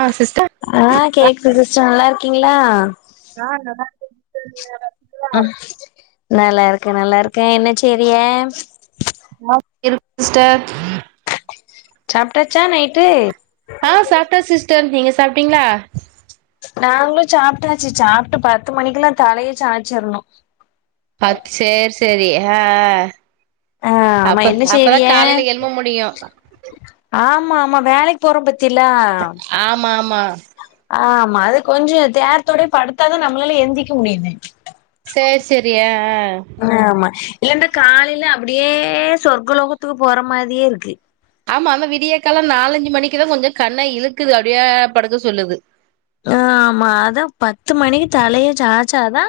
ஆ sister ஆ கேக்குது sister நல்லா இருக்கீங்ளா ஆ நல்லாயிருக்கேன் சிஸ்டர் நீங்க நல்லாரு ஆ நல்லா இருக்கேன் நல்லா இருக்கேன் என்ன செய்றீக [inaudible] இருக்கு சிஸ்டர் சாப்டாச்சா நைட்டு ஆ சாப்ட்ட சிஸ்டர் நீங்க சாப்ட்டீங்ளா நாங்ளு சாப்ட்டாச்சு சாப்ட்டு பத்து மணிக்கல்லா தலைய சாச்சிரணு பச் சேர் செரி ஆ ஆ ஆமா அப்ப என்ன அப்பதா காலைல எழும்ப முடியு ஆமாமா வேலைக் போறோ பாத்திலா ஆமா ஆமா ஆமா அது கொஞ்சோ தேரத்தோட படுத்தாத நம்மளால எந்திக முடியுமே சேர் சேரி அ அ ஆமா இல்ல இந்த காலைல அப்டியே சொர்க்கலோகத்துக்கு போற மாரியே இருக்கு ஆமா அந்த விடியகால நாலஞ்சு மணிக்குதா கொஞ்சோ கண்ணா இழுக்குது அப்டியே படுக்க சொல்லுது ஆமா அது பத்து மணிக்கு தலைய சாச்சாதா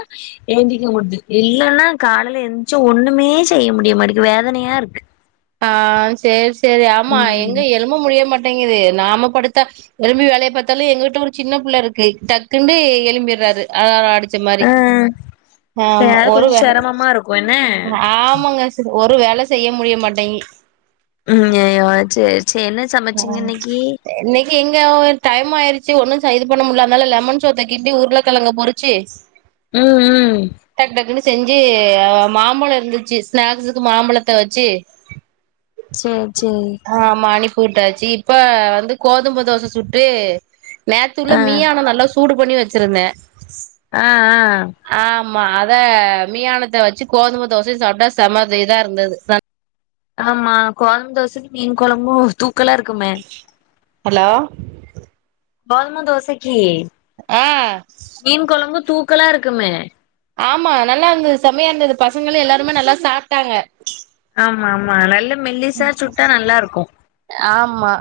எந்திக்க முடுது இல்லனா கால்ல எந்துச்சு ஒண்ணுமே செய்ய முடியுமாட்டிக்கு வேதனையா இரு ஆ சேர் செரி ஆமா எங்க ம் எலும்ப முடிய மாட்டேங்குது நாம படுத்தா எலும்பி வேலைய பாத்தாலு எங்கிட்ட ஒரு சின்ன புள்ள இருக்கு டக்குன்னு எலும்பிர்றாரு அலாரோ அடிச்ச மாரி ஆ ஆமா ஒரு வே மா இருக்கு என்ன ஆமாங்க ஒரு வேல செய்ய முடிய மாட்டீங் ம் யோ சேரி சேரி என்ன ஆ சமச்சீங்க இன்னைக்கு இன்னைக்கு எங்க டைம் ஆயிருச்சு ஒன்னு ச இது பண்ண முடில அதனால லெமன் சோத்த கிண்டி உருளகிழங்க பொருச்சு ம் ம் டக்கு டக்குன்னு செ ஞ்சு மாம்பழோ இருந்துச்சு ஸ்நாக்ஸுக்கு மாம்பழத்த வெச்சு சேர் சேரி ஆ அனுப்பி விட்டாச்சு இப்ப வந்து கோதும தோச சுட்டு நேத்தல்ல ஆ மீயானோ நல்லா சூடு பண்ணி வெச்சிருந்த ஆ ஆ ஆமா அத மியானத்த வெச்சு கோதும தோசையு சாப்ட்டா செம இதா இருந்துது ஆமா கோதும தோசைக்கு மீன் கொழம்பு தூக்கலா இருக்குமே ஹலோ கோதும தோசைக்கி ஆ மீன் கொழம்பு தூக்கலா இருக்குமே ஆமா நல்லா இருந்தது செமையா இருந்தது பசங்களு எல்லாருமே நல்லா சாப்ட்டாங்க ஆமாமா நல்ல மெல்லிசா சுட்டா நல்லா இருக்கு ஆமா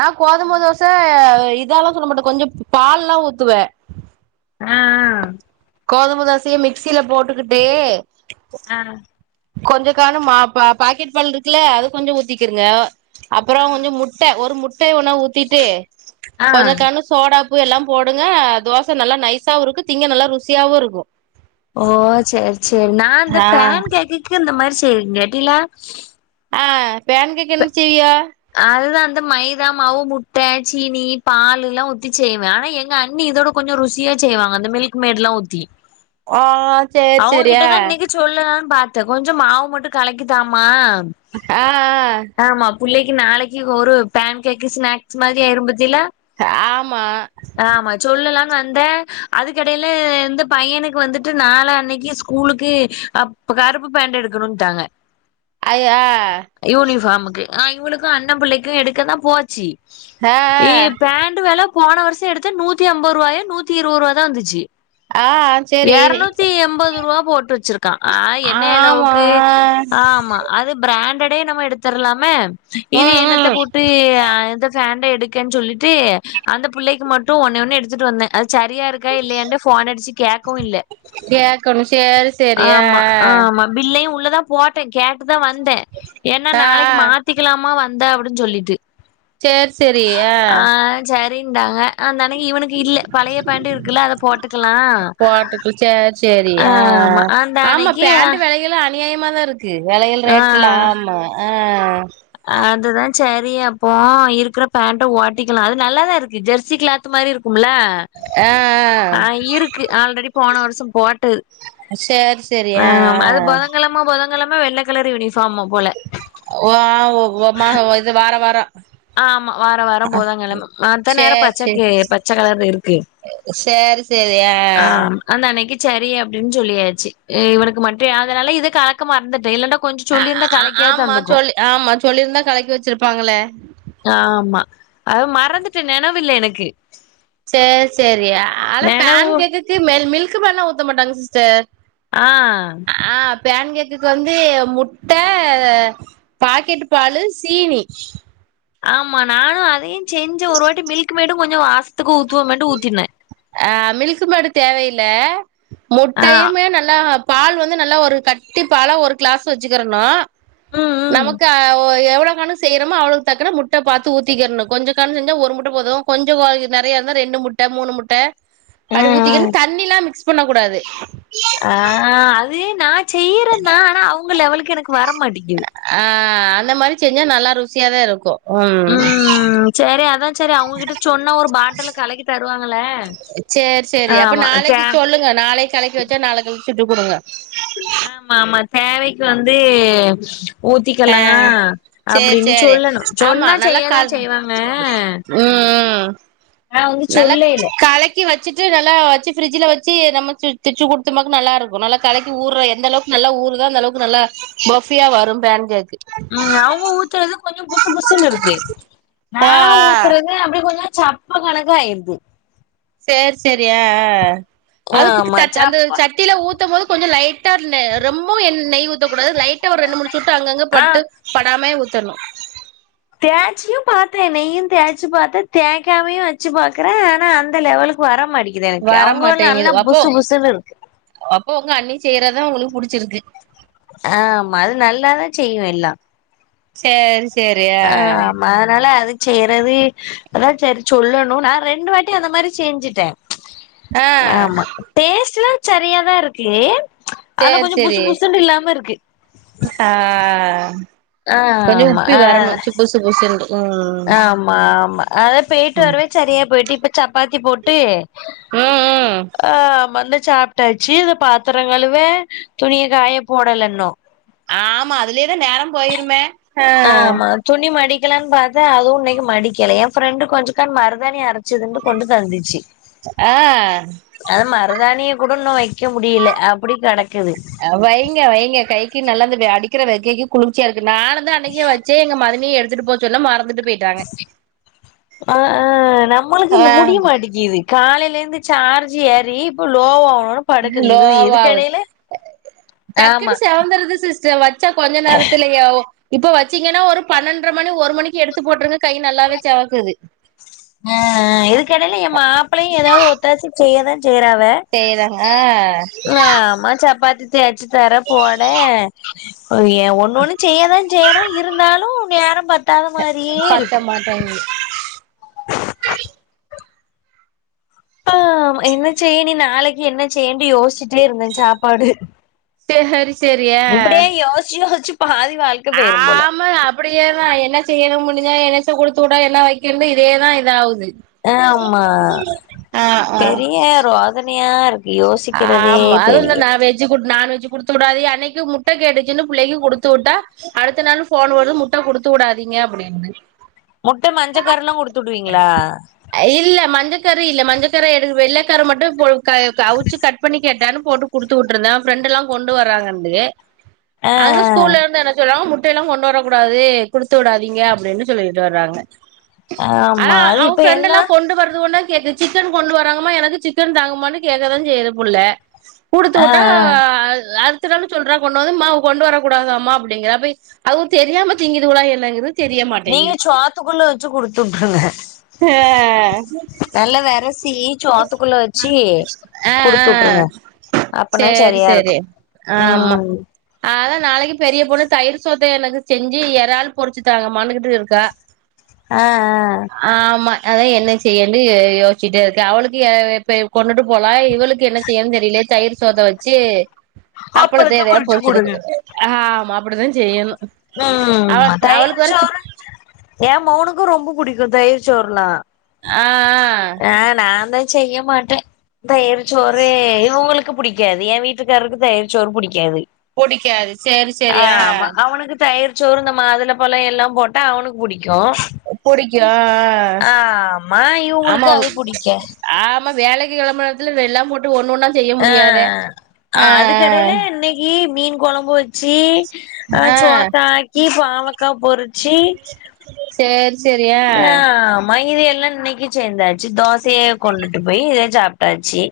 நா கோதும ம் தோச இதாயெல்லா சொல்ல மாட்ட கொஞ்சோ பால் எல்லா ஊத்துவ ஆ கோதும தோசய மிக்சியில போட்டுகிட்டு ஆ கொஞ்ச காண மா பா பாக்கெட் பால் இருக்கல்ல அது கொஞ்சோ ஊத்திக்கிருங்க ஆ அப்புறம் கொஞ்சம் மு சே ஒரு முட்டைய ஒண்ணா ஊத்திட்டு ஆ கொஞ்சோ கனுஷ் சோடா உப்பு எல்லாம் போடுங்க தோச நல்லா நைஸாவுருக்கும் திங்க நல்லா ருசியாவுருக்கும் ஓ செரி செரி நான் இந்த ஆ பேன் கேக்குக்கு இந்த மாதிரி செய்றேங்க டீளா ஆ பேன் கேக்கு என்ன செய்விய அதுதான் அந்த மைதா மாவு முட்ட சீனி பாலெல்லாம் ஊத்தி செய்வே ஆனா எங்க அண்ணி இதோட கொஞசோ ருசியா செய்வாங்க அந்த மில்க் மேட்ல்லா ஊத்தி ஆ சேரி சேரி ஆ அவங்ககிட்டதான் மிகு சொல்லலானு பாத்தேன் கொஞ்சோ மாவ மட்டு கலக்கி தாமா ஆ ஆமா புள்ளைக்கு நாளைக்கு ஒரு பேன் கேக்கு ஸ்நாக்ஸ் மாதிரி ஆயிரு பாத்தீலா ஆமா ஆமா சொல்லலாம்னு வந்தேன் அதுக்கெடைல வந்து பையனுக்கு வந்துட்டு நாளன்னக்கி ஸ் கூலுக்கு அப் கருப்பு பேண்ட் எடுக்கணும்ட்டாங்க ஐ அ யூனிஃபார்ம்க்கு நா இவளுக்கு அண்ணே புள்ளைக்கு எடுக்க தா போச்சி ஆ ஏ பேண்ட வெல போன வருஷோ எடுத்தே நூத்தி அம்பது ரூபாயோ நூத்தி இருவது ரூவா தா வந்துச்சு ஆ சேரி எரநூத்தி எம்பது ரூபா போட்டு வச்சிருக்கான் ஆ என்ன ஆமா எழவுக்கு ஆமா அது பிராண்டடே நம்ம எடுத்தரலாமே இது ம் என்னத்த ம் போட்டு எந்த ஃபேண்ட எடுக்கன்னு சொல்லிட்டு அந்த புள்ளைக்கு மட்டும் ஒண்ணே ஒண்ணு எடுத்துட்டு வந்தே அது சரியாருக்கா இல்லையான்டு போன் அடிச்சு கேட்கவு இல்ல கேக்கணும் செரி செரி ஆ ஆமா ஆமா பில்லையு உள்ளதா போட்டே கேட்டுதா வந்தேன் ஏன்னா ஆ ஆ நாளைக்கு மாத் திக்கலாமா வந்தா அப்டின்னு சொல்லிட்டு சேரி சேரி ஆ செ ரின்னுடாங்க அதுனான இவனுக்கு இல்ல பழைய பேண்ட்டு இருக்குல்ல அத போட்டுக்கலா ட்டு கிழிச்சா செரி ஆமா அந்த ஆமா அன்னைக்கு பேண்ட்டு வெல எல்லா அநியாயமதா ருக்கு இருக்கு வெலையல் ரேட்டலா ஆமா ஆ அதுதான் செரி அப்போ இருக்குற பேண்ட ஓட்டிக்கலாம் அது நல்லாதாருக்கு ஜெர்சி கிளாத் து மாதிரி இருக்கும்ல ஆ ஆ க்கு ஆல்ரெடி போன வருஷோ போட்டு ஆ சேரி சேரி ஆ ஆமா அது பொதன்கெழம ஆமா புதங்கெழம வெள்ள கலர் யூனிஃபார்ம் போல வாவ் ஒ ஒங்மக ஒ இது வார வாரோ ஆமா வார வாரோ புதங்கெழம மத்த நேரோ பச்சக்கீ பச்ச கலர்ல இருக்கு செரி செரி ஆ அந்த அன்னக்கீ செரி அப்டின்னு சொல்லியாச்சு் இவனுக்கு மட்டும் ஆதலால இது கலக்க மறந்துட்டே இல்லண்டா கொஞ்சோ ஆ சொல்லிருந்தா கலக்கியாது ஆமா தந்துக்கும் சொல்லி ஆமா சொல்லிருந்தா கலக்கி வச்சிருப்பாங்களே ஆமா அது மறந்துட்டு நெ னவுல எனக்கு செரி செரி ஆனா நெனவு பேன் கேக்குக்கு மில்க் மென்னா ஊத்த மாட்டாங்க சிஸ்டர் ஆ ஆ பேன் கேக்குக்கு வந்து முட்ட பாக்கெட் பாலு சீனி ஆமா நானு அதையும் செஞ்சு ஒரு வாட்டி மில்க் மேடும் கொஞ்சோ வாசத்துக்கு ஊத்துவோமேன்னுடு ஊத்தினே அ மில்க்மெய்டு தேவஇல்ல ஆ முட்டையுமே நல்லா பால் வந்து நல்லா ஒரு கட்டி பாலா ஒரு கிளாஸ் வச்சுக்கிறனு ம் ம் நமக்கு அ ஒ எவ்வளவு கணக் செய்யறமோ அவளுக்கு தக்கன முட்ட பாத்து ஊத்திக்கனு கொஞ்ச கானு செஞ்சா ஒரு முட்ட போது கொஞ்சம் வ நெறய இருந்தா ரெண்டு முட் ட மூணு முட்ட ஆ அடி ஆ. ஊத்திக்கன்னு தண்ணில்லா மிக்ஸ் பண்ண கூடாது ஆ அது நா செய்யறேனா ஆனா அவுங்க லெவலுக்கு எனக்கு வரமாட்டேங்கிது ஆ அந்த மாரி செஞ்சா நல்லா ருசியாதா இருக்கு ம் சேரி அதா சேரி அவங்ககிட்ட சொன்னா ஒரு பாட்டில கலக்கி தருவா சேரி சேரி அப்ப தே நாளைக் சொல்லுங்க நாளைக் கலக்கி வச்சா நாளைக் கழிச்சு சுட்டு குடுங்க ஆமா ஆமா தேவைக்கு வந்து ஆ ஊத்திக்கலா சேரி அப்படின்னு சேரி சொல்லணும் ஆமா சொன்னா நல்லா செய்யதா கல் செய்வாங்க ம் ம் ஆனா வந்து நல்லா சொல்லைல கலக் க்கி வச்சுட்டு நல்லா வச்சு ஃப்ரிட்ஜுல வச்சு நம்ம சு திச்சு குடுத்த மாக்கு நல்லாருக்கு நல்லா கலக்கி ஊற எந்த அளவுக் நல்லா ஊருதா அந்த அளவுக்கு நல்லா பஃபியா வரு பேன் கேக்கு ம் அவுங்க ஊத்துறது கொஞ்ச புசு புசுன்னு இருக்கு நா ஆ ஆ ஊத்துறது அப்டி கொஞ்ச சப்ப கணக்கா ஆயிருது சேரி சேரி அ அ அது ஆமா குத் அந்த சப்ப சட்டில ஊத்தம் போது கொஞ்சோ லைட் ட்டார்னு ரொம்போ எண் நெய் ஊத்தக் கூடாது லைட்டா ஒரு ரெண்டு மூணு சொட்டு அங்கங்க ஆ பட்டு படாமே ஊத்தணு தேய்ச்சியு பாத்தேன் நெய்யு தேய்ச்சி பாத்தே தேக்காமையு வச்சு பாக்குறே ஆனா அந்த லெவலுக் வர மாட்டிக்கிது எனக்கு வர அவுங்க நல்லா மாட்டேங்குது அப்போ புசு புசுன்னு இருக்கு அப்போ ஒங்க அண்ணி செய்யறதா ஒங்களுக்கு புடிச்சிருக்கு ஆ ஆமா அது நல்லாதா செய்யு எல்லா சேரி ஸ் ஆ ஆம் அதனால அது செய்யறது அதா சேரி சொல்லணு நா ரெண்டு வாட்டி அந்த மாரி செஞ்சுட்டே ஆ ஆமா டேஸ்ட் எல்லா சரியா தா இருக்கு ஆனா சேரி கொஞ்சோ புசு சேரி புசுனு இல்லாம இருக்கு ஆ ஆ கொஞ்சோ ஆமா உப்பி ஆ வரணு சு புசு புசுன்ட்டு ம் ஆமா ஆமா அதா பேய்ட்டு ம் வரவே சரியா போய்ட்டு இப்ப சப்பாத்தி போட்டு ம் ம் ஆமா இந்தா சாப்ட்டாச்சு இந்த பாத்திரங் கழுவ துணிய காய போடல இன்னோ ஆமா அதுலயே தா நேரோ போயிருமே ஆ ஆமா துணி மடிக்கலான் பாத்தா அதுவு இன்னைக்கி மடிக்கல ஏ ஃப்ரெண்டு கொஞ்சக்கான் மருதாணி அரச் சுதுண்டு கொண்டு தந்துச்சி ஆ அது மருதாணிய கூட இன்னு வக்க முடில அப்டி கெடக்குது வைங்க வைங்க கைக்கு நல்லது வ அடிக்கிற வெக்கைக்கு குளுர்ச்சியா இருக்கு நானுந்தா அன்னைக்கே வச் சே எங்க மதினிய எடுத்துட்டு போ சொன்ன மறந்துட்டு போய் ஆ ஆ நம்மளுக்கு ஆ இந்த முடிய மாட்டேக்கீது காலயில இருந்து சார்ஜ் ஏறி இப்போ லோவோ லோவா ஆவுது டக்குனு ஆமா சிவந்துறுது சிஸ்டர் வச்சா கொஞ்ச நேரத்துலயோ இப்ப வச்சீங்கன்னா ஒரு பன்னெண்டர மணி ஒரு மணிக்கு எடுத்து போட்ருங்க கை நல்லாவே சிவக்குது அ இதுக்கு எடையில எ மாப்ளயு ஏதாவது ஒத்தாசை செய்ய தா செய்றாவ செய்றாங்க ஆமா சப்பாத்தி தேச்சி தர போன அவிய ஒன்னு ஒன்னு செய்யதாந்செய்றொ இருந்தாலு நேரோ பத் த பத்த மாட்டேங்கு ஆ என்ன செய்ய இனி நாளைக்கி என்ன செய்யன்டு யோஸ்சிட்டே இருந்த சாப்பாடு செகரி செரி இப்டியே யோஸ்ச்சி யோஸ்ச்சி பாதி வாழ்க்க பேய்ரும்போல ஆமா அப்டியேதா என்ன செய்யணு முடிஞ்சா என்னத்ந குடுத்துவுட என்ன வைக்கண்ணு இதேதா இதாவுது ஆமா ஆ ஆ பதனையா இருக்கு யோசிக்கிறதே ஆமா அது இந்த பெரிய நா வெஜ் குட் நான்வெஜ்ஜு குடுத் துடாதிய அன்னிக்கு முட்ட கேட்டுச்சுன்னு புள்ளைக்கு குடுத்துவுட்டா அடுத்த நாளு ஃபோனு வருது முட்ட குடுத்துவுடாதீங்க அப்டின்னு முட்ட மஞ்சக்கருலா குடுத்துடுவீங்ளா அ இல்ல மஞ்சக்கரு இல்ல மஞ்சக்கரு எனக்கு வெள்ளக்கரு மட்டு பொலு க அவுச்சு கட் பண்ணி கேட்டானு போட்டு குடுத்துவுட்ருந்த ஃப்ரெண்டெல்லா கொண்டு வராங்கண்டு ஆ அங்க ஸ்கூல்லர்ந்து என்ன சொல்றாங்க முட்டையெல்லா கொண்டு வர கூடாது குடுத்துவுடாதீங்க அப்டின்னு சொல்லீட்டு வராங்க ஆ ஆமா அது அவ இப்ப ஃப்ரெண்டெல்லா எல்லா கொண்டு வருதுவன்தா கேக்கு சிக்கன் கொண்டு வராங்கம்மா எனக்கு சிக்கன் தாங்கம்மானு கேக்கதா செய்யுது புள்ள ஆ குடுத்துவுட்டா ஆ அ அல் திறால்னு சொல்றா கொண்டு வந்து மா கொண்டு வரக்கூடாதாமா அப்டிங்கா அப்ப அவு தெரியாம திங்கிதுவலா என்னங்குறுத் தெரிய நீங்க மாட்டேங்கு சோத்துக்குள்ள வச்சு குடுத்துட்ருங்க அ நல்ல வெரசீ சோத்துக்குள்ள வச் சீ ஆ ஆ குடுத்துவுட்ருங்க அப்பனா சேரி சரியாருக்கு சேரி ஆ ஆமா அதா நாளைக்கி பெரிய பொண்ணு தயிரு சோத்த எனக்கு செஞ்சி ஏறால் பொரிச்சி தாங்கம்மானுகிட்டு இருக்கா ஆ அ ஆமா அதா என்ன செய்யண்டு யோஸ்ச்சிட்டே இருக்கே அவளுக்கு ஏ எப்ப கொண்டுட்டு போனா இவளுக்கு என்ன செய்யன் தெரிலே தயிர் சோத்த வச்சி ஆ அப்பளத்த எதயா பொறிச்சு குடுங்க பொரிச்செடுக்கு ஆமா அப்படிதா செய்யணு ஆ ம் டவளுக்கு அவளுக்கு தயிர் வேற சிட் சோறு ஏ மொவனுக்கு ரொம்ப புடிக்கு தயிர் சோறுனா அ அ நாந்தா செய்ய மாட்ட தயிருச்சோறு இவங்களுக் க்கு பிடிக்காது எ வீட்டுக்காரருக்கு தயிர்ச்சோரு பிடிக்காது புடிக்காது சரி சரி ஆ தயிர்ச்சோறு இந்த மாதுள பழோ எல்லா போட்டா அவனுக்கு புடிக்கு புடிக்கு ஆ ஆ ஆமா ஆமா இவங்களுக்கு அது புடிக்கா ஆமா வேலைக்கி கிளம்பறத்துல எல்லா போட்டு ஒண்ணு ஒன்னு செய்ய ஆ முடியாத ஆ ஏ மீன் கொழம்பு வச்சி ஆ சோத்த ஆக்கி பாவக்கா பொரி ச்சி சேரி சேரி ஆ ஆமா இது எல்லா இன்னைக்கி செஞ்சாச்சி தோசைய கொண்டுட்டு போய் இத சாப்ட்டாச்சி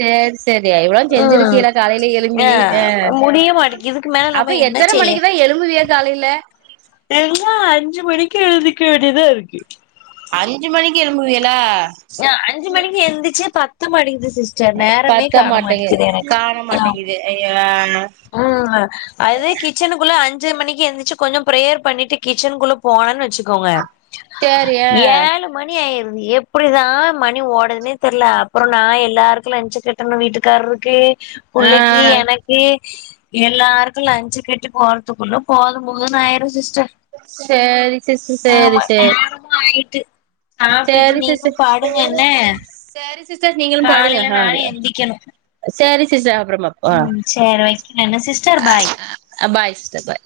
சேரி சேரி இவ்ளோ ம் செஞ்சிருக்கீல காலைல எழும்பி ஆ அ முடிய மாட்டேக்கு இதுக்கு மேல அப்ப நம்ம என்ன எத்தன செய்ய மணிக்குதா எழும்புவிய காலைல தெனோ அஞ்சு மணிக்கு எழுதிக்க வேண்டியதா இருக்கு அஞ்சு மணிக்கு எழும்புவியல அஞ்சு மணிக்கு எந்திச்சி பத்த மாட்டெக்குது சிஸ்டர் நேரமே காண மாட்டெக்குது எனக்கு அய்யோ ம் அதுதா கிச்சனுக்குள்ள அஞ்சு மணிக்கி எந்திச்சி கொஞ்சோ ப்ரேயர் பண்ணிட்டு கிச்சனுக்குள்ள போனன் வச்சிக்கோங்க சேரி ஆ ஏழு மணி ஆயிருது எப்படிதா மணி ஓடதுனே தெரியல அப்ரோ நா எல்லாருக்கு லன்ச்சுக்கு எங்க வீட்டுக்காரருக்கு ஆ புள்ளைக்கு எனக்கு எல்லாருக்கு லஞ்சு கட்டி போறதுக்குள்ள போது போதுன்னு ஆயிரு சிஸ்டர் சேரி சிஸ்டர் சேரி சேரி ஆய்ட்டு சேரி சிஸ்டர் சேரி சிஸ்டர் நீங்களும் படுங்க காலைல நானு அ எந்திக்கணு சேரி சிஸ்டர் அப்ரமா ம் சரி வைக்கற என்ன சிஸ்டர் பாய் ஆ பாய் சிஸ்டர் பாய்